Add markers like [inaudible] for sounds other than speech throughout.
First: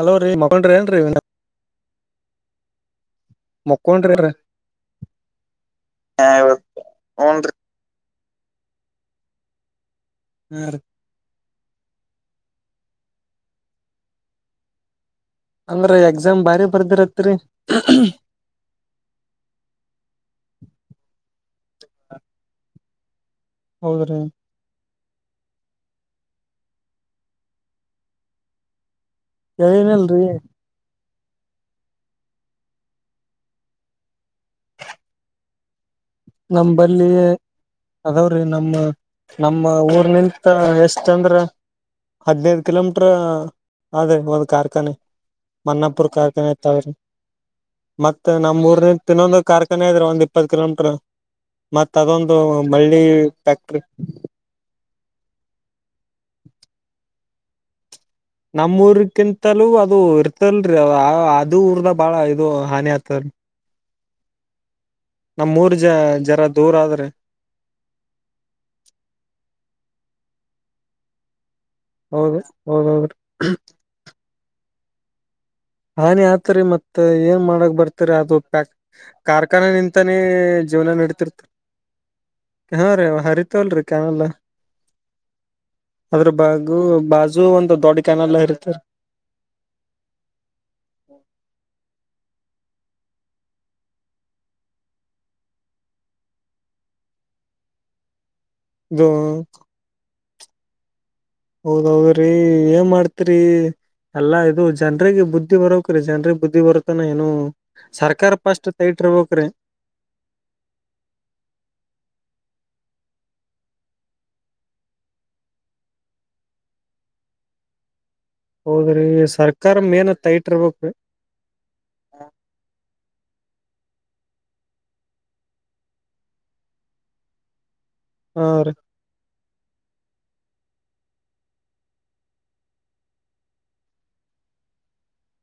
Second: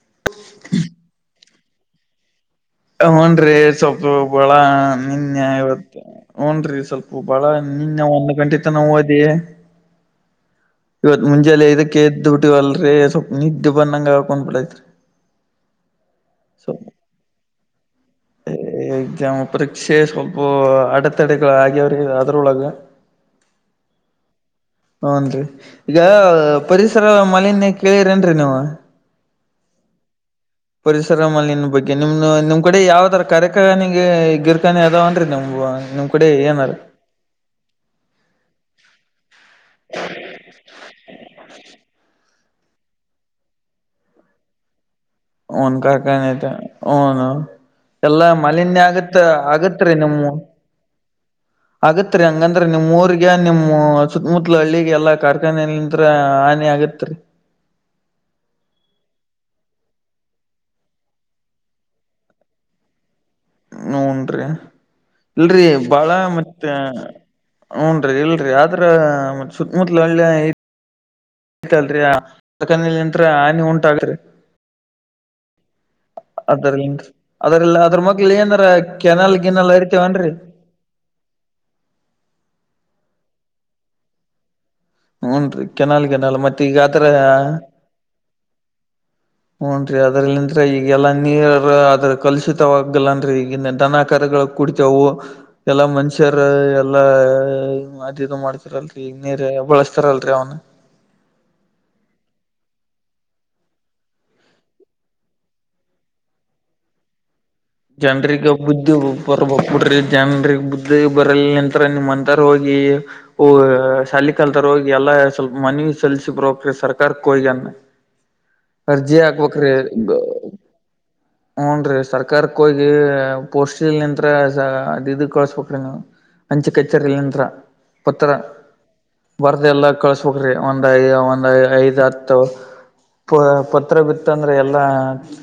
Hello ರೀ ಮಕೊಂಡ್ರ ಏನ್ ರೀ. ಹುನ್ರೀ ಮಕ್ಕೊಂಡ್ರಿ ಸ್ವಪ್ಪು ಏನ್ರೀ ಬಳ ನಿನ್ಯ ಇವತ್ತು ಹುನ್ರೀ ಸ್ವಲ್ ಪು ಹಾ ಬಾಳ ನಿನ್ನಿ ನಾವ್ ಒಂದ್ ಗಂಟಿತನಾ ಹೋದಿವಿ. ಹಾ ರೀ. ಇವತ್ ಮುಂಜಾಲೆ ಇದಕ್ಕೆ ಎದ್ದಬುಟ್ಟಿವಲ್ರೀ ಸ್ವಪ್ ನಿದ್ದಿ ಬಂದಂಗ ಅಗಕ್ ಕುಂತ್ಬುಟ್ಟತ್ರಿ. ಅಂದ್ರ ಎಕ್ಸಾಮ್ ಬಾರಿ ಬರ್ದಿರತ್ರಿ. ಎಕ್ಸಾಮ್ ಪರೀಕ್ಷೆ ಸ್ವಲ್ಪ ಅಡೆತಡೆಗಳ ಆಗ್ಯವ್ರಿಗೆ ಅದ್ರೊಳಗ. [inaudible] ಹೌದ್ರೀ. ಹುನ್ರಿ ಈಗ ಪರಿಸರ ಮಾಲಿನ್ಯ ಕೇಳಿರೇನ್ರಿ ನೀವ ಕೇಳಿನಲ್ರೀ ಪರಿಸರ ಮಾಲಿನ್ಯ ಬಗ್ಗೆ ನಿಮ್ ನಿಮ್ ಕಡೆ ಯಾವ್ದರ ಕಾರ್ಖಾನೆ ಗಿರ್ಕಾನೆ ಅದಾವನ್ರಿ ನಮ ನಿಮ ನಮ್ಮಂಬಲ್ಲಿ ಅದಾವ್ರೀ ನಮ್ಮಾ ನಮ್ಮ ಊರ್ನಿಂತ ಎಷ್ಟ ಅಂದ್ರ ಹದ್ನೈದ ಕಿಲೋಮೀಟರ್ ಆದೆ ಒಂದ ಕಾರ್ಖಾನೆ ಅವನ್ ಮನ್ನಾಪುರ್ ಕಾಕನತ ಕಾರ್ಖಾನೆ ತಾವರೆ ಅವನು ಎಲ್ಲಾ ಮತ್ತ್ ನಮ್ ಮಾಲಿನ್ಯ ಊರ್ನತಿ ಆಗತ್ತ ಇನ್ನೊಂದು ಕಾರ್ಖಾನೆ ಆಗತ್ರಿ ಆದ ರೀ ಒಂದ್ ನಿಮ್ಮ ಇಪ್ಪತ್ ಕಿಲೋಮೀಟರ್ ಮತ್ತ ಆಗತ್ರಿ ಅದೊಂದು ಬಳ್ಳಿ ಫ್ಯಾಕ್ಟ್ರಿ ಮುತ್ಲ ಹಳ್ಳಿಗೆ ಎಲ್ಲಾ ಕಾರ್ಖಾನೆಲಿಂತ್ರ ಹಾನಿ ಆಗತ್ರಿ ನಮ್ ಊರ್ಕ್ಕಿಂತಲೂ ಅದು ಇರ್ತಲ್ರಿ ಆ ಆ ಅದು ಊರ್ದ ಬಾಳ ಇದು ಹಾನಿ ಆತದರಿ ಹೂನ್ರಿ ಇಲ್ರೀ ನಮ್ಮೂರ್ ಜ ಬಾಳ ಜರ ಮತ್ತೆ ದೂರ ಆದ್ರಿ ಹೂನ್ರಿ ಇಲ್ರೀ ಆದ್ರ ಸುತ್ತಮುತ್ಲ ಹಳ್ಳಿ ಹೌದ ಹೌದೌದ್ರಿ [unintelligible] ಹಾನಿ ಉಂಟಾಗ್ರಿ ಹಾನಿ ಆತರಿ ಮತ್ ಅದರ್ಲಿಂತ್ ಏನ್ ಮಾಡಕ್ ಅದ್ರಲ್ಲ ಅದ್ರ ಬರ್ತರಿ ಮಗ್ಲ ಅದು ಏನಾರ ಪ್ಯಾಕ್ ಕೆನಾಲ್ ಕಾರ್ಖಾನೆ ಗಿನಾಲ್ ನಿಂತಾನೇ ಹರಿತೇವನ್ರಿ ಜೀವನ ನಡಿತ್ ತಿರ್ತ [inaudible] ಹಾ ರೀ ಹರಿತಾವಲ್ರಿ ಕೆನಲ್ಲ ಹೂನ್ರಿ ಕೆನಾಲ್ ಅದ್ರ ಗಿನಾಲ್ ಮತ್ ಬಾಗು ಈಗ ಬಾಜು ಆತರ ಒಂದು ದೊಡ್ ಕೆನಲ್ಲ ಇರ್ತರಿ ಹೂನ್ರೀ ಅದ್ರಲಿಂತ್ರ ಈಗೆಲ್ಲಾ ನೀರ ಅದ ಕಲಷಿತವಾಗಲ್ಲ ಅಂದ್ರೆ ಈಗಿನ ದನ ಕರಗಳು ಕುಡಿತಾವು ಎಲ್ಲಾ ಮನುಷ್ಯರ ಎಲ್ಲಾ ಮಾತ ಇದು ಮಾಡ್ತ ಲ್ರಿ ಇದು ಈಗ್ನ್ಯಾರ್ ಬಳಸ್ತಾರಲ್ರೀ ಅವ್ನ ಹೌದ್ ಹೌದ್ ರೀ ಏನ್ ಮಾಡ್ತೀರಿ ಎಲ್ಲಾ ಇದು ಜನ್ರಿಗೆ ಬುದ್ಧಿ ಬರಬೆಕ್ರೀ ಜನ್ರಿಗೆ ಬುದ್ಧಿ ಬರತ್ತನಾ ಏನೂ ಜನ್ರಿಗೆ ಬುದ್ದಿ ಬರ್ಬೋಕ ಕುಡ್ರಿ ಜನರಿಗೆ ಬುದ್ಧಿ ಬರಲ್ನಂತರ ನಿಮ್ಮ್ಂತಾರ ಹೋಗಿ ಹೊ ಯಿ ಶಾಲಿ ಕಲ್ತಾರ ಹೋಗಿ ಎಲ್ಲಾ ಸ್ವಲ್ಪ ಮನವಿ ಸಲ್ಸಿ ಬರಬೆಕ್ರಿ ಸರ್ಕಾರಕ್ಕ ಹೊಗಿನ್ನಾ ಹೌದ್ರಿ ಸರ್ಕಾರ ಮೇನ್ ಟೈಟಿರ್ಬೇಕ ರೀ [inaudible] ಹೂನ್ರೀ ಸರ್ಕಾರಕ್ಕ ಹೋಗಿ ಪೋಸ್ಟಿಲ್ ನಿಂತ್ರ ಅದು ಇದ ಕಳಸ್ಬೇಕ್ರೀ ನೀವು ಹಂಚ್ ಕಚ್ಚರಿ ಯಂತ್ರ ಪತ್ರ ಹಾ ರೀ ಬರ್ದ ಎಲ್ಲ ಕಳ್ಸ್ ಬೇಕ್ರೀ ಒಂದ್ ಐ ಒಂದ್ ಐದ್ ಹತ್ತು ಪ ಪತ್ರ ಬಿತ್ತಂದರೆ ಎಲ್ಲ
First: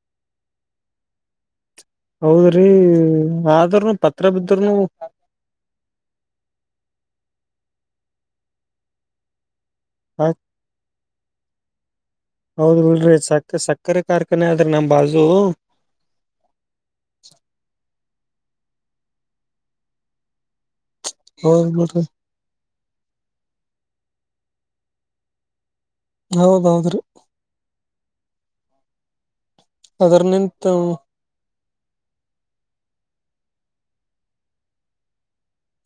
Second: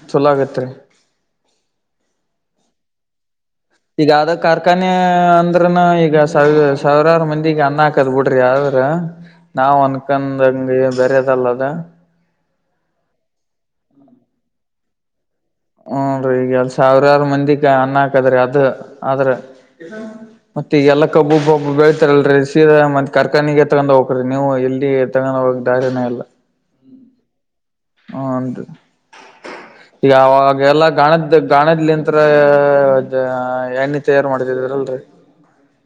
ಚುಲೊ ಆಗತ್ ರೀ ಹೌದ್ರಿ ಆದ್ ಈಗ ಆದ ಕಾರ್ಖಾನೇ ಅಂದ್ರ ಈಗ ಸಾವಿ ಸಾವಿರಾರು ಮಂದಿಗ ಅನ್ನ ಹಾಕದ್ ಬಿಡ್ರಿ ಆದ್ರ ನಾವ್ ಆ ಅನ್ಕಂದ ಬೇರೆದಲ್ಲದ ಹೌದ ಬಿಡ್ರಿ ಸಕ್ಕ ಸಕ್ಕರೆ ಕಾರ್ಖಾನೆ ಆದ್ರಿ ನಮ್ಮ ಬಾಜು ಹೂನ್ರೀ ಈಗ ಎಲ್ ಸಾವಿರಾರು ಮಂದಿಗ ಅನ್ನ ಹಾಕದ್ರಿ ಅದ ಆದ್ರ [unintelligible] ಮತ್ತ ಈಗ ಎಲ್ಲ ಕಬ್ಬು ಹೌದ್ ಪಬ್ಬು ಬಿಡ್ರಿ ಬೆಳಿತಾರಲ್ರೀ ಮತ್ ಕಾರ್ಖಾನೆಗೆ ತಗೊಂಡ್ ಹೋಗಬಕ್ರಿ ನೀವು ಇಲ್ಲಿ ತಗೊಂಡ್ ಹೋಗಾಕ್ ದಾರಿನ ಇಲ್ಲಾ ಹೌದೌದ್ರೀ ಹುನ್ರಿ ಈಗ ಅದ್ರ ಅವಾಗ ನಿಂತ ಎಲ್ಲಾ ಗಾಣದ್ದ ಗಾಣದ್ಲಿಂತ್ರ ಇದ ಎಣ್ಣಿ ತಯಾರ ಮಾಡ್ತಿದ್ರಲ್ರೀ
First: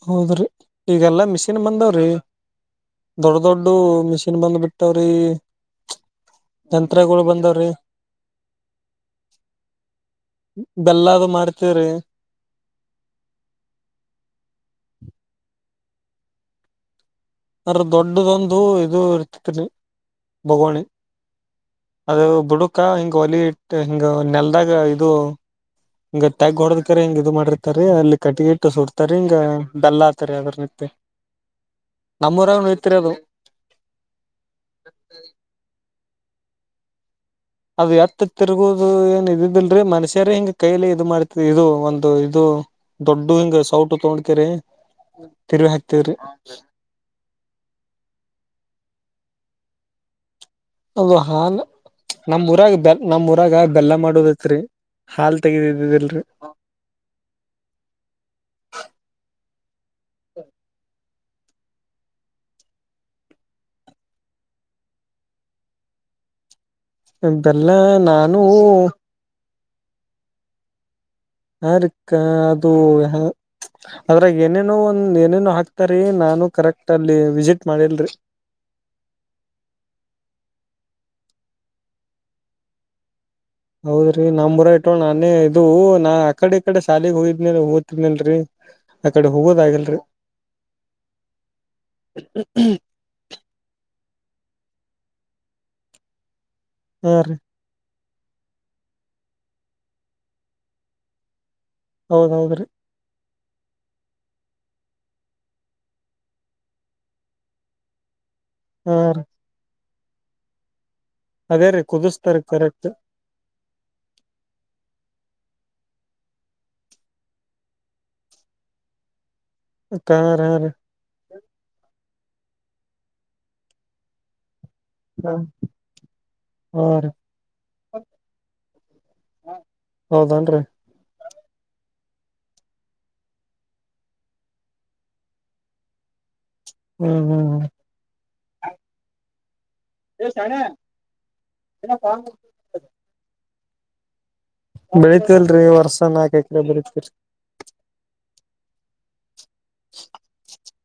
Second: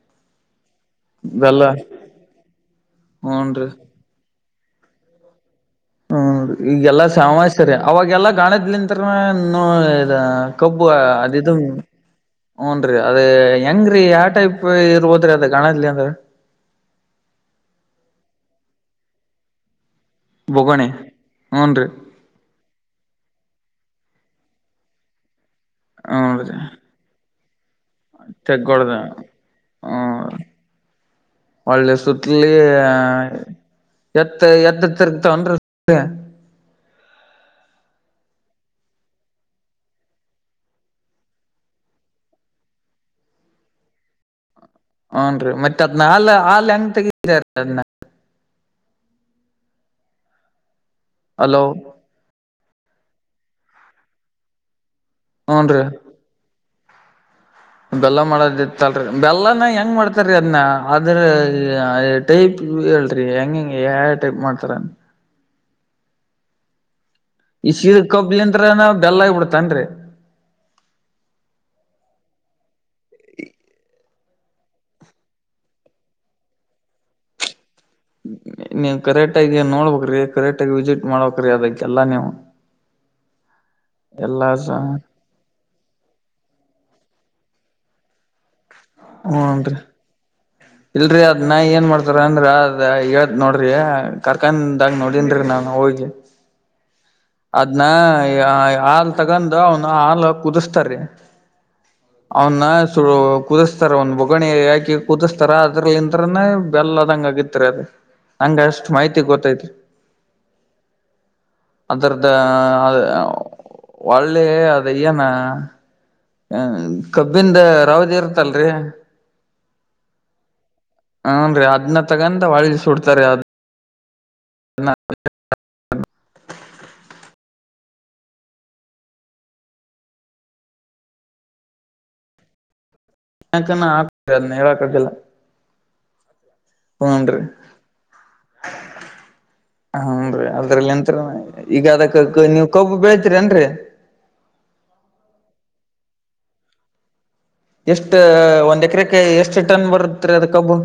ಹೌದ್ರಿ ಈಗೆಲ್ಲಾ ಮಿಷಿನ್ ಬೆಲ್ಲ ಬಂದಾವ್ರಿ ದೊಡ್ಡ ಹೂನ್ರಿ ದೊಡ್ಡುವ ಮಿಷಿನ್ ಬಂದ್ ಬಿಟ್ಟ್ [unintelligible] ರೀ ಹ್ಮ್ ಈಗೆಲ್ಲಾ ಶ್ಯಾಮಾರಿ ಅವಾಗೆಲ್ಲಾ ಗಾಣದ್ಲನ್ರ ನೋ [unintelligible] ಕಬ್ಬು ಬೆಲ್ಲದು ಅದು ಇದು ಮಾಡ್ತವ್ರಿ. ಹ್ಞನ್ರೀ ಅದ ಹೆಂಗ್ರೀ ಯಾವ ಟೈಪ್ ಇರ್ಬೋದ್ರಿ ಅದ ಗಣದಲ್ಲಿ ಅಂದ್ರ ಅ್ರ ದೊಡ್ಡದೊಂದು ಇದು ಇರ್ತತ್ರಿ ಬೊಗೋಣಿ ಬೋಗಣೆ ಹ್ಞನ್ ರೀ ಅದು ಬುಡುಕ ಹಿಂಗ ಒಲಿ ಇಟ್ಟ ಹಿಂಗ ನೆಲ್ದಾಗ ಇದು ಹಿಂಗ ಹೂನ್ರಿ ತಗ್ ಹೊಡದಕರೆ ಹಿಂಗ ಇದು ಮಾಡಿರ್ತಾರ ಅಲ್ಲಿ ಕಟ್ಟಿಗೆ ಇಟ್ಟು ತೆಗ್ಗೊಡ್ದ ಸುಡ್ತಾರೆ ಹಿಂಗ ಡಲ್ಲ ಆತಾರಿ ಹ್ಮ ಅದ್ರನಿ ಒಳ್ಳೆ ಸುತ್ತಲಿ ಅದು. ಎತ್ತ ಎತ್ತ ತಿರುಗುತ್ತವೆ ಏನ್ರೀ ಅದು ಎತ್ತ ತಿರುಗೋದು ಏನ್ ಇದಿದಿಲ್ರಿ ಮನುಷ್ಯರ ಹಿಂಗ ಕೈಲಿ ಇದು ಮಾಡ್ತ ಇದು ಒಂದು ಇದು ದೊಡ್ಡಡು ಹಿಂಗ ಸೌಟು ತೊಗೊಂಡ್ಕರಿ ಹ್ನ್ ರೀ ಮತ್ತತ್ ಅದ್ನ ಅ ಹಾಲ ಎಂಗ್ ತೆಗಿದ ಅದ್ [unintelligible] ಅದು ಹಾಲ್ ಹಲೋ ನಮ್ ಊರಾಗ ಬೆಲ ನಮ್ ಊರಾಗ ಬೆಲ್ಲ ಮಾಡದೈತ್ರಿ ಹಾಲ್ ಹೂನ್ರಿ ತೆಗದಿದ್ದಿದ್ದಿಲ್ರರಿ ಬೆಲ್ಲ ಮಾಡೋದಿತ್ತಲ್ರಿ ಬೆಲ್ಲನ ಹೆಂಗ್ ಮಾಡ್ತಾರೀ ಅದನ್ನ ಅಂದ್ರ ಟೈಪ್ ಹೇಳ್ರಿ ಹೆಂಗ ಹೆಂಗೆ ಯಾವ ಟೈಪ್ ಮಾಡ್ತಾರ ಬೆಲ್ಲ ಈ ಸೀ ನಾನು ಕಬ್ಲಿಂದನ ಬೆಲ್ಲ ಆಗ್ಬಿಡ್ತೇನ್ರೀ ಯುಕ್ಕಾ ಅದು [inaudible] ಅದ್ರಾಗ ಏನೇನೋ ಒಂದ್ ಏನೇನೋ ಹಾಕ್ತಾರಿ ನಾನು ಕರೆಕ್ಟ್ ಅಲ್ಲಿ ವಿಸಿಟ್ ಮಾಡಿಲ್ರಿ ನೀವು ಕರೆಕ್ಟಾಗಿ ನೋಡ್ಬ್ರೀ ಕರೆಕ್ಟ್ಗ ವಿಸಿಟ್ ಮಾಡ್ಬೇಕ್ರೀ ಅದಕ್ಕೆಲ್ಲ ನೀವು ಹೌದ್ರಿ ಎಲ್ಲಾ ನಮ್ರ ಸ ಇಟ್ಟವ ನಾನೇ ಇದು ನಾ ಅ ಕಡೆ ಈ ಕಡೆ ಶಾಲೆಗೆಗ್ ಹೋದ್ನ ಓದ್ತಿದ್ನಲ್ಲ ರಿ ಹ್ಮ ರಿ ಇಲ್ರರಿ ಅದ್ ನಾ ಏನ್ ಮಾಡ್ತಾರ ಅಂದ್ರ ಅದ ನೋಡ್ರಿ ಕಾರ್ಖಾನೆದಾಗ ನೋಡಿನ್ರಿ ನಾ ಹೋಗಿ ಯಾರಿ ಅದ್ನ ಹಾಲ್ ತಗೊಂಡ ಅವನ ಹಾಲ್ ಕುದಿಸತಾರೀ ಹೌದ್ ಅವನ್ನ ಹೌದ್ರಿ ಕುದಿಸ್ತಾರ ಒಂದ ಬೂಗಣಿ ಹಾಕಿ ಕುದಿಸ್ತಾರ ಅದ್ರಂತ ಬೆಲ್ಲ ಅದಂಗ ಆಗಿತ್ತರಿ ಅದು ನಂಗ ಅಷ್ಟ್ ಹಾ ರೀ ಮಾಹಿತಿ ಗೊತ್ತೈತ್ರಿ ಅದೇ ರೀ ಅದ್ರದ್ದ ಕುದಿಸ್ತಾರ ಕರೆಕ್ಟ್ ಅ ಒಳ್ಳೆ ಅದು ಏನ ಹ ಕಬ್ಬಿಂದ ರಾವದ ಇರ್ತ್ತಲ್ರಿ ಆ ಕಾರ [unintelligible] ಹನ್ ರೀ ಅದ್ ತೊಗೊಂಡು ಸುಡ್ತಾರೆ ಅದ ನ [unintelligible] ಹ ಹ [inaudible] ಹೌದನ್ರರಿ ಯಾಕ ಆತ ಅದೇ ಹೇಳಕ್ಕಾಗಲಿಲ್ಲ ಹ್ಮ ಹ್ಮ್ ರೀ ಹ್ಮ್ ಹ್ಮ್ ಹನ್ರೀ ಅದ್ರಲ್ಲಿ ಎಂತರ ಈಗ ಅದಕ್ಕ ನೀವ್ ಕಬ್ಬು ಬೆಳತರಿ ಏನ್ರರಿ ಬೆಳಗ್ಗೆ ವರ್ಷಕ್ಕೆ ನಾಕ ಎಕರೆ ಬೆಳೀತತಿರಿ ಎಷ್ಟು ಒಂದ್ ಎಕರೆಕ್ಕೆ ಎಷ್ಟು ಟನ್ ಬರುತ್ತ ರೀ ಅದ ಕಬ್ಬು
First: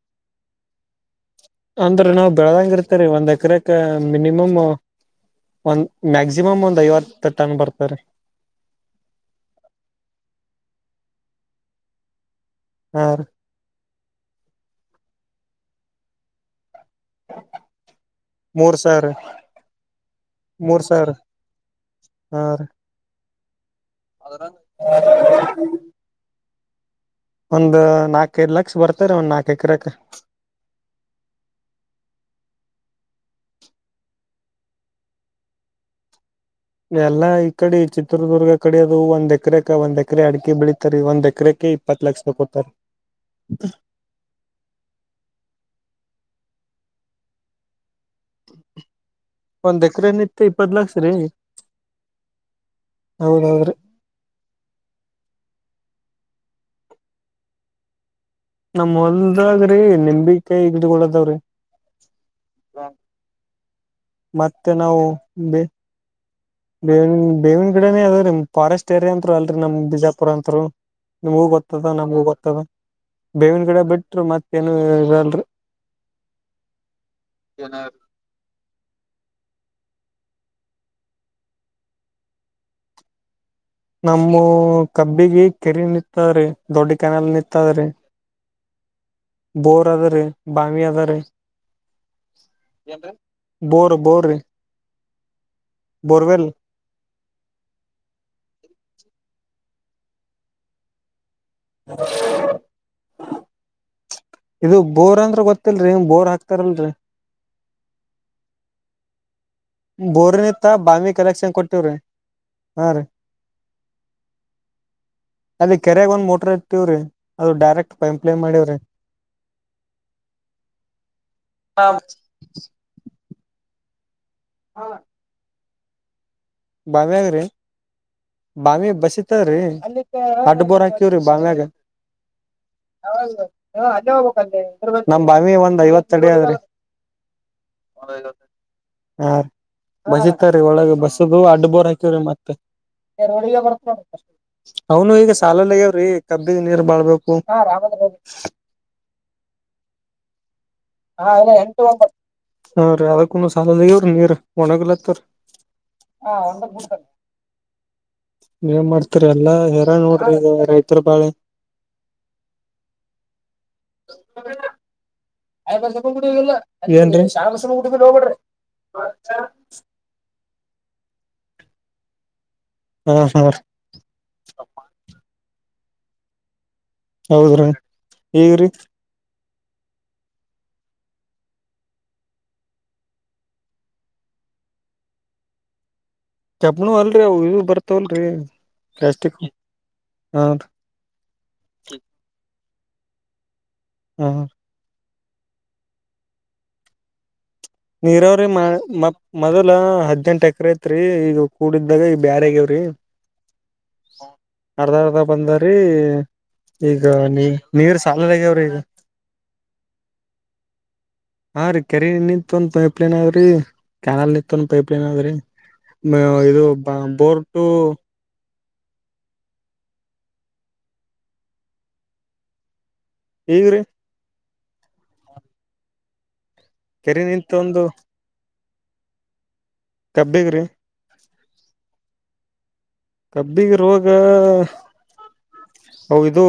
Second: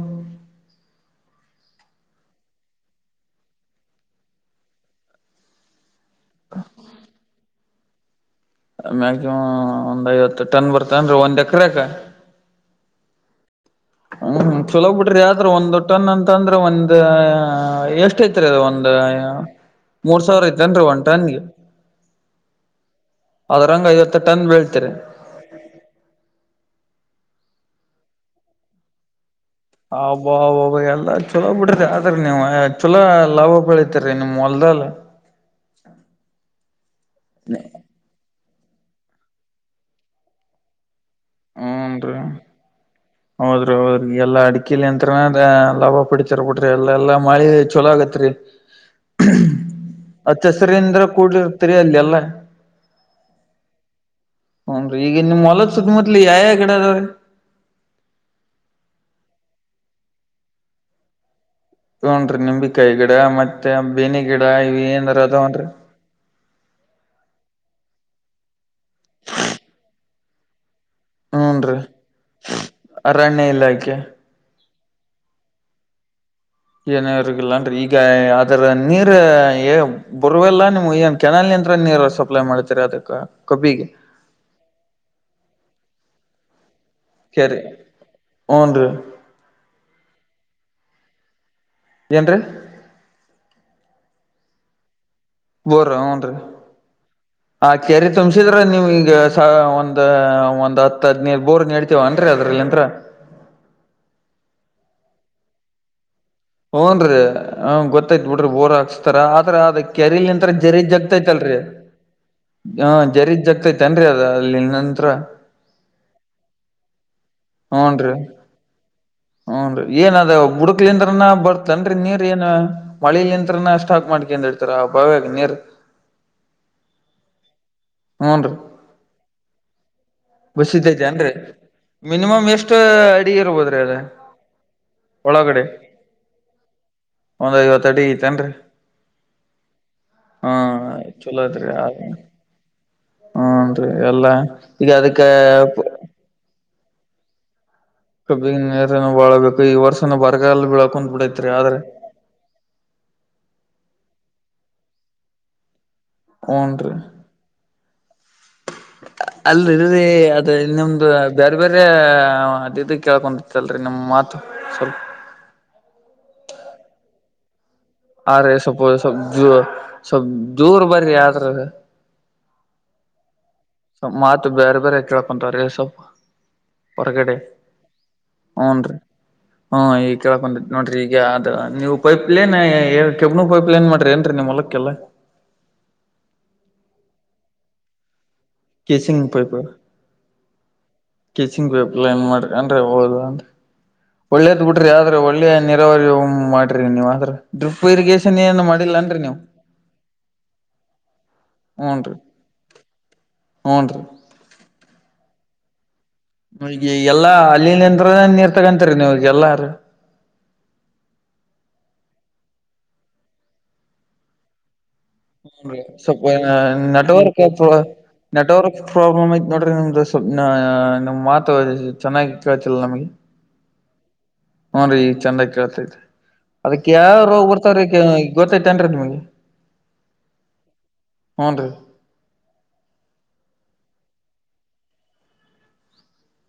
ಅಂದ್ರ ನಾವವು ಬೆಳದಂಗ ಇರ್ತರಿ ಒಂದ್ ಎಕರೆ‌ಗೆ ಮಿನಿಮಮ ಒಂದ್ ಮ್ಯಾಕ್ಸಿಮಮ್ ಒಂದ್ ಐವತ್ತು ಟನ್ ಬರ್ತಾರೆ ಮ್ಯ್ಯಾಕ್ಸಿಮಮ್ ಒಂದ್ ಐವತ್ತು ಟನ್ ಬರ್ತನ್ರರಿ ಒಂದ್ ಎಕರೆ ಗ ಹ ರಿ ಹ್ಮ್ ಹ್ಮ ಚಲೋ ಬಿಡ್ರಿ ಆದ್ರರು ಒಂದ್ ಟನ್ ಅಂತ ಅಂದ್ರೆಂದ್ ಅ ಎಷ್ಟ ಐತ್ರಿ ಅದು ಮೂರ್ ಒಂದು ಸಾವಿರ ಮೂರ್ ಸಾವಿರ ಇತೇನ್ರೀ ಮೂರ್ ಒಂದು ಸಾವಿರ ಟಾನಿಗೆ. ಹಾ ಅದ್ರಂಗ ಐವತ್ತು ಟನ್ ಬೀಳ್ತರಿ. ಒಂದು ನಾಲ್ಕೈದು ಲಕ್ಷ ಬರ್ತಾರೆ ಒಂದ್ ನಾಕು. ಅಬ್ಬಬ್ಬಾ ಅಬ್ಬಬ್ಬಾ ಚಲೋ ಬಿಡ್ರಿ ಆದ್ರೆ ನೀವು ಚಲೋ ಲಾಭ ಬೆಳೀತರಿ ನಿಮ್ಮ ಹೊಲ್ದಲ್. ಎಲ್ಲಾ ಈ ಕಡೆ ಚಿತ್ರದುರ್ಗ ಕಡೆ ಅದು ಒಂದ ಎಕರೆಕ ಒಂದ ಎಕರೆ ಅಡಿಕೆ ಬೆಳೀತಾರೆ ಒಂದ್ ಎಕರೆ ಎಕ್ರಕ್ಕೆ ಇಪ್ಪತ್ತು ಹ್ಮನ್ರಿ ಲಕ್ಷ ಕೊಡ್ತಾರೆ. ಈ ಎಲ್ಲಾ ಅಡಿಕೆಲಿ ಯಂತ್ರನ ಲಾಭ ಪಡಿತರ್ ಬಿಟ್ರಿ ಎಲ್ಲ ಎಲ್ಲಾ ಮಾಡಿ ಚಲೋ ಆಗತ್ರಿ. ಒಂದ್ ಎಕರೆ ನಿತ್ಯ ಇಪ್ಪತ್ ಲಕ್ಷ ಅಚ್ಚಸರಿಂದ್ರ ರೀ ಕೂಡಿರ್ತರಿಲ್ಲಿ ಅಲ್ಲಿ ಎಲ್ಲಾ ಹೌದಹೌದ್ರಿ. ಹುನ್ರಿ ಈಗ ನಿಮ್ಮ್ ಹೊಲದ ಸುತ್ತಿಮುತ್ಲು ಯಾವಯವ ಗಿಡಗಳು ಅದಾವೆ ನಮ್ಮ ಹೊಲದಾಗ್ರೀ ನಿಂಬಿಕಾಯಿ ಗಿಡ್ಕಳದಾವ್ರಿ. ಹುನ್ರಿ ನಿಂಬಿಕಾಯಿ ಗಿಡ ಮತ್ತೆ ಬೇನಿ ಗಿಡ ಮತ್ತೆ ಇವ ಏಂದಾರ ಅದಾವನ್ರಿ. ಬೇವ ಬೇವಿನ ಗಡಡೆನೇ ಅದ್ರೀ ಫಾರೆಸ್ಟ್ ಏರಿಯಾಂತ್ರು ಅಲ್ರಿ ನಮ್ ಬಿಜಾಪುರ ಅಂತ್ರು. ನಿಮಗೂ ಹುನ್ರಿ ಗೊತ್ತದ ನಮಗೂ ಗೊತ್ತದ ಅರಣ್ಯ ಬೇವಿನ ಕಡೆ ಇಲಾಖೆ ಬಿಟ್ರ ಮತ್ತೇಏನು ಇರಲ್ರಿ. ಏನಗಿಲ್ಲ ಅನ್ರಿ ಈಗ ಅದರ ನೀರ. ಬರುವವೆೆಲ್ಲ ನಿಮ್ ಏನ್ ಕೆನಾಲ್ ನಂತ್ರ ನೀರು ಸಪ್ಲೈ ಮಾಡ್ತರಿ ಅದಕ್ಕೆ ಕಬ್ಬಿಗೆ. ನಮ್ಮ ಕಬ್ಬಿಗೆ ಕೆರೆ ನಿಂತದ್ರೆ ದೊಡ್ಡ ಕೆನಲ್ ಕೆರಿ ನಿಂತದ್ರೀ. ಹುನ್ರಿ. ಬೋರ್ ಅದಾರೀ. ಏನ್ರೀ ಬೋರ ಬೋರ್ರೀ ಬೋರ್ ಹುನ್ರಿ. ಹ ಕೆರಿ ತುಂಬಸಿದ್ರ ನಿಮ್ಮಗೀಗ ಒಂದು ಒಂದ್ ಹತ್ತು. ಬೋರ್ ನಡಡ್ತೀವ ಅಂದ್ರಲ್ಲಿ ಅಂದ್ರ. ಇದು ಬೋರ್ ಅಂದ್ರ ಗೊತ್ತಲ್ರಿ ಬೋರ್ ಹಾಕ್. ಹುನ್ರಿ ಗೊತ್ತಾಯತ್ ಬಿಡ್ರಿ ಬೋರ್ ಹಚ್ಚತರ ಆದ್ರ ಅದಿಕ್ಕೇ. ಕೆರಲ್ ನಿಂತರ ಬೋರ್ನಿತ್ತ ಜೆರೀ ಬಾವಿ ಕಲೆಕ್ಷನ್ ಜಗ್ತೈತ್ಲ್ರರಿ. ಕೊಟ್ಟಿವ್ರಿ ಹಾ ಜರೀದ್ ಜಗ್ತೈತನ್ರಿ ಅದ ಅಲ್ಲಿ ನಂತ್ರ. ಅಲ್ಲಿ ಕೆರೆಗೆ ಒಂದ್ ಮೋಟರ್ ಇರ್ತಿವ್ರೀ ಅದು ಡೈರೆಕ್ಟ್ ಪೈಂಪ್ಲೇ ಮಾಡಿವವ್ರಿ. ಹುನ್ರಿ ಏನ್ ಅದ ಹುಡುಕ್ಲಿಂದ್ರನ ಬರ್ತನ್ರರಿ ನೀರ್ ಏನು. ಮಳೇಲಿ ನಿಂತ್ರನ ಸ್ಟಾಕ್ ಮಾಡ್ಕಂದ ಇಡ್ತಾರ ಬಾವಿಯಾಗ ನೀರ್. ಬಾವಿಯಗ್ರಿ. ಹೂನ್ರಿ ಬಾಮ ಬಸಿತದ್ರೀ ಅಡ್ ಬೋರ್ ಹಾಕವ್ರಿ ಬಸಿದೈತೇನ್ರಿ ಬಾಮ್ಯಾಗ. ಮಿನಿಮಮ್ ಎಷ್ಟ ಅಡಿ ಇರ್ಬೋದ್ರಿ ಅದ ನಮ್ ಭಾವಿ ಒಳಗಡೆ ಒಂದ್ ಐವತ್ತ ಅಡಿ ಆದ್ರಿ. ಒಂದ್ ಐವತ್ ಅಡಿ ಐತೇನ್ರಿ ಹಾ ಹಾ ಬಸಿತಾರೆ ರೀ ಒಳಗ ಬಸ್. ಚಲೋ ಅಡ್ ಐತ್ರಿ ಬೋರ್ ಹಾಕವರಿ ಹನ್ರಿ ಎಲ್ಲಾ ಮತ್ತೆನು ಈಗ ಸಾಲ. ಕಬ್ಬಿಗೆ ನೀರ್ ಬಾಳಬೇಕು. ಕಬ್ಬಿ ನೀರ ಬಾಳಬೇಕು ಈ ವರ್ಷನ ಬರಗಲ್ ಬಿಡು ಹಾರೀ ಅದಕ್ಕು ಸಾಲದ ಇವ್ರಿ ನೀರ್ ಒಣಗಲತ್ತವರಿ. ಹೂನ್ರಿ [unintelligible] ಹೇರಾಣ ಅಲ್ರರಿ ನೋಡ್ರಿ ಅದ ಈಗ ರೈತರ ನಿಮ್ದ ಬಾಳೆ ಬೇರೆ ಬೇರೆ ಅದ ಇದು ಕೇಳ್ಕೊತ್ತಲ್ರಿ ನಿಮ್ ಮಾತು. [unintelligible] ಏನ್ರಿ ಆದ್ರೆ ಸ್ವಲ್ಪ ಸ್ವಲ್ಪ ಜ ಸ್ವಲ್ಪ ದೂರಬರಿ ಆದ್ರೆ ಹ್ಮ್ ಹ್ಮ ರ ಮಾತು ಬ್ಯಾರ ಬ್ಯಾರೆ ಕೆಳಕ್ಕಂಥವರಿ ಸ್ವಲ್ಪ ಹೊರಗಡೆ ಹೌದ್ರಿ ಈಗ್ರಿ ಹುನ್ರಿ ಹು ಈಗ ಕೇಳಕ್ಕಂತೈತಿ ನೋಡ್ರಿ ಈಗ ಅದ್ ನೀವು ಪೈಪ್ಲೈನ್ ಎ ಕೆಬ್ನೂ ಪೈಪ್ ಲೈನ್ ಮಾಡಿರ್ ಏನ್ರೀ ನಿಮ್ಮ ಹೊಲಕ್ಕೆಲ್ಲ ಕೇಬ್ಬನು ಅಲ್ರಿ ಅವ ಇವ ಬರ್ತವಲ್ಲರಿ ಕೇಸಿಂಗ ಪೈಪ್ ಕೇಸಿಂಗ್ ಪೈಪ್ಲಿನ್ ಮಾಡಿರೆನ್ರಿ ಹೌದನ್ರಿ ಹ ಹೊಳನಿ ಬಿಡ್ರಿ ಆದ್ರ ಒಳ್ಳೆ ನೀರಾವರಿ ಮಾಡರಿ ನೀವು ಆದ್ರ ಡ್ರಿಪ್ ಇರಿಗೇಶನ್ ಏನ್ ಮಾಡಿಲ್ಲ ಏನರಿ ನೀವು ಪೈಲಾ ಹದ್ನೆಂಟ ಎಕರೆ ಇತ್ರಿ ಈಗ ಕೂಡಿದ್ದಾಗ ಹೂನ್ರಿ ಈಗ್ ಬ್ಯಾರೆಗೆವ್ರಿ ಹೂನ್ರಿ ಅರ್ಧ ಅರ್ಧ ಬಂದಾರಿ ಈಗ ಎಲ್ಲಾ ನೀ ನೀರ್ ಅಲ್ಲಿನಿಂದ್ರನ್ ನೀರ್ ಸಾಲದಾಗ್ಯಾವ್ರಿ ಈಗ ತಗೊಂತರಿ ನೀವೀಗ ಎಲ್ಲಾರ ಹಾರೀ ಕೆರಿನಿಂತ ಒಂದ ಪೈಪ್ಲೈನ್ ಅದರಿ ಕೆನಾಲ್ನಿಂತ ಪೈಪ್ಲೈನ್ ಅದರಿ ಹೂನ್ರಿ ಸ್ವಲ್ಪ ಇದು ನೆಟ್ವರ್ಕ್ ಬೋರ್ಟು ನೆಟ್ವರ್ಕ್ ಪ್ರಾಬ್ಲಮ್ ಐತ್ ನೋಡ್ರಿ ನಿಮ್ದು ಸ್ವಪ್ ಅ ನಿಮ್ ಮಾತು ಚೆನ್ನಾಗಿ ಕೇಳ್ತಿಲ್ಲ ನಮಗೆ ಈಗ್ರಿ ಹ್ಮು ರಿ ಈಗ ಚಂದ ಕೇಳತೈತಿ ಅದಕ್ಕ್ ಯಾವ ಕೆರೆ ರೋಗ ನಿಂತ ಒಂದು ಬರ್ತಾವರಿ ಗೊತ್ತಯಿತೇನ್ರೀ ನಿಮ್ಗ್ ಕಬ್ಬಿಗ್ ರಿ ಹ್ಮನ ರಿ ಕಬ್ಬಿಗ ರೋಗ ಅವ ಇದು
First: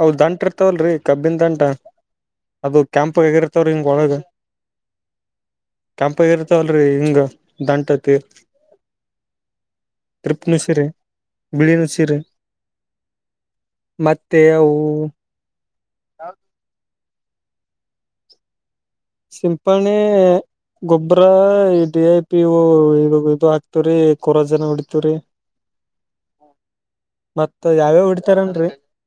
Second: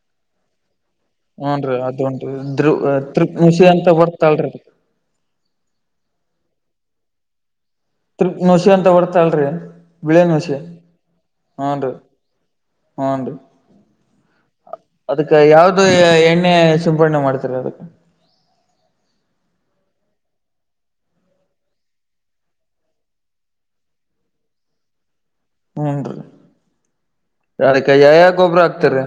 ಅವು ದಂಟ ಇರ್ತಾವಲ್ರಿ ಕಬ್ಬಿನ ದಂಟ ಹೂನ್ರೀ ಅದೊಂದು ದೃ ಅದು ಕೆಂಪಗ ತೃಪ್ನಷಿ ಆಗಿರ್ತಾವ್ರಿ ಅಂತ ಒಳಗ ಬರ್ತಾಳ್ರಿ ಕೆಂಪಗ ಇರ್ತಾವಲ್ರಿ ಹಿಂಗ ದಂಟ ತ್ರ ನುಷಿ ಅಂತ ಬರ್ತಾವಲ್ರಿ ತ್ರಿಪ್ ನುಸಿರಿ ಬಿಳಿ ನುಸಿರಿ ಹ್ಮುನ್ ರಿ ಮತ್ತೆ ಅವು ಕ್ಕ್ ಯಾವ್ದು ಎಣ್ಣೆ ಸಿಂಪಣೆ ಮಾಡ್ತೀರ ಅದಕ್ಕ್ ಸಿಂಪಣೆ ಗೊಬ್ಬರಾ ಡಿಐಪಿ ಇವು ಇದು ಹಾಕ್ತಿವ್ರಿ ಕೊರೋಸೆನ್ ಹೊಡಿತಿವ್ರಿ ಹೂನ್ರಿ ಮತ್ತ ಅದಕ್ಕೆ ಯಾವ್ಯಾವ ಗೊಬ್ಬರ ಹೊಡಿತಾರೆನ್ರಿ. ಹಾಕ್ತಿರಿ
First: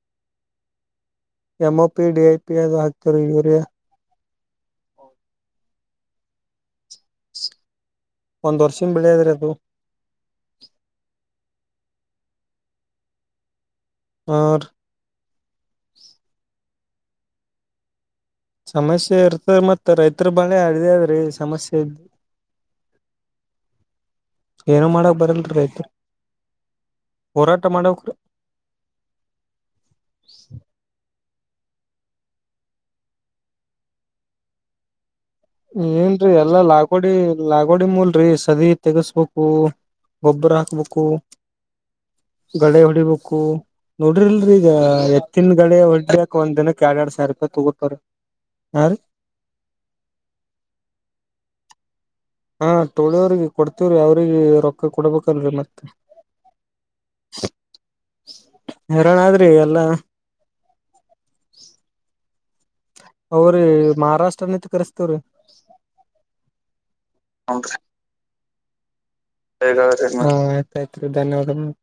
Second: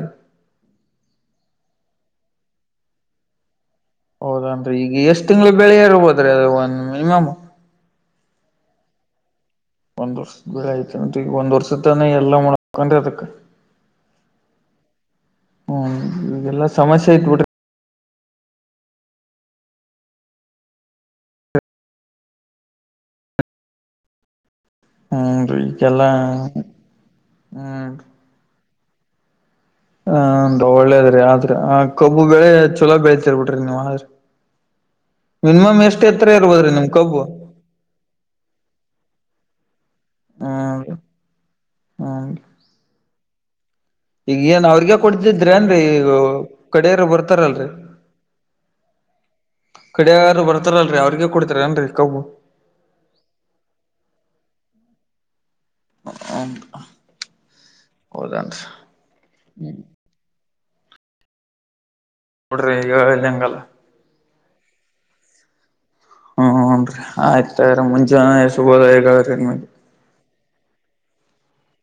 ಎಮ್ಒಪಿ ಡಿಐಪಿ ಅದು ಹಾಕ್ತಿವರಿ ಯುರಿಯಾ ಹೌದನ್ರಿ ಈಗ ಎಷ್ಟ್ ತಿಂಗಳಿಗ ಬೆಳಿ ಇರ್ಬೋದ್ರಿ ಅದ ಒಂದ್ ಮಿನಿಮಮ್ ಒಂದ್ ವರ್ಷಿನ್ ಬೆಳಿ ಅದರಿ ಅದು ಒಂದ್ ವರ್ಷದ ಬೆಳೆ ಐತೆನ್ರಿ ಈಗ ಒಂದ ವರ್ಷತನ ಎಲ್ಲಾ ಮಾಡ್ಬೇಕೇನ್ರಿ ಅದಕ್ ಹಾ ರಿ ಹ್ಮ್ ಈಗೆಲ್ಲಾ ಸಮಸ್ಯೆ ಐತ ಬಿಡ್ರಿ ಸಮಸ್ಯೆ ಇರ್ತದ ಮತ್ತ ರೈತರ ಬಾಳೆ ಅದೇ ಅದರಿ ಸಮಸ್ಯೆ [inaudible] ಏನು ಮಾಡಕ್ ಬರಲ್ರಿ ಹ್ಮನ್ರಿ ರೈತರು ಈಗೆಲ್ಲಾ ಹೋರಾಟ ಹ್ಮ ಮಾಡಕ್ರಿ ಹ ರಿ ಒಳ್ಳೇದ್ರಿ ಆದ್ರ ಆ ಕಬ್ಬು ಬೆಳೆ ಚಲೋ ಬೆಳತಿರ್ ಬಿಡ್ರಿ ನೀವ್ ಆದ್ರ ಮಿನಿಮಮ್ ಎಷ್ಟ್ ಏನ್ರೀ ಎತ್ತರ ಎಲ್ಲಾ ಇರ್ಬೋದ್ರಿ ನಿಮ್ ಲಾಗೋಡಿ ಕಬ್ಬು ಲಾಗೋಡಿ ಮೂಲ್ರಿ ಸದಿ ತಗಸ್ಬೇಕು. ಹ್ಮ್ ಗೊಬ್ಬರಾಕ್ಬೇಕು ಹ್ಮ್ ಗಳೆ ಹೊಡಿಬೇಕು. ನೋಡಿರಿಲ್ರಿ ಏನ್ ಈಗ ಅವ್ರಿಗೆ ಕೊಡ್ತಿದ್ರಿ ಏನ್ರಿ ಎತ್ತಿನಗಾಡೆ ಈಗ ಹೊಡ್ಡ್ಯಾಕ್ ಒಂದ ದಿನಕ್ಕ ಯಾಡ್ ಕಡೆಯರು ಯಾಡ್ ಸಾವರೂಪಾಯಿ ಬರ್ತಾರಲ್ರಿ ತಗೋತಾರ ಹಾ ರೀ ಕಡೆಯಾರು ಬರ್ತಾರಲ್ಲರಿ ಅವ್ರಿಗ ಕೊಡ್ತಿರೇನ್ರಿ ಕಬ್ಬು ಹಾ ಟೋಳಿಯವ್ರಿಗೆ ಕೊಡ್ತಿವ್ರೀ ಅವ್ರಿಗೆ ರೊಕ್ಕ ಕೊಡ್ಬೇಕಲ್ರಿ ಮತ್ತೆ. ಹ ಹೌದನ್ರೀ ಹೈರಾಣ ಆದ್ರಿ ಹ್ಮ. ಎಲ್ಲಾ ಬಿಡ್ರಿ. [unintelligible] ಅವ್ರಿ ಮಹಾರಾಷ್ಟ್ರನಂತ ಕರ್ಸ್ತೇವ್ರಿ. ಹ್ಮ್ ನ್ರಿ ಆಯ್ತ್ರ ಮುಂಜಾನೆಯ ಶುಭೋದಯಗಳು ನಿಮಗ್ರಿ. ಹ ಆಯ್ತ ಆಯ್ತ್ರಿ ಧನ್ಯವಾದಗಳು.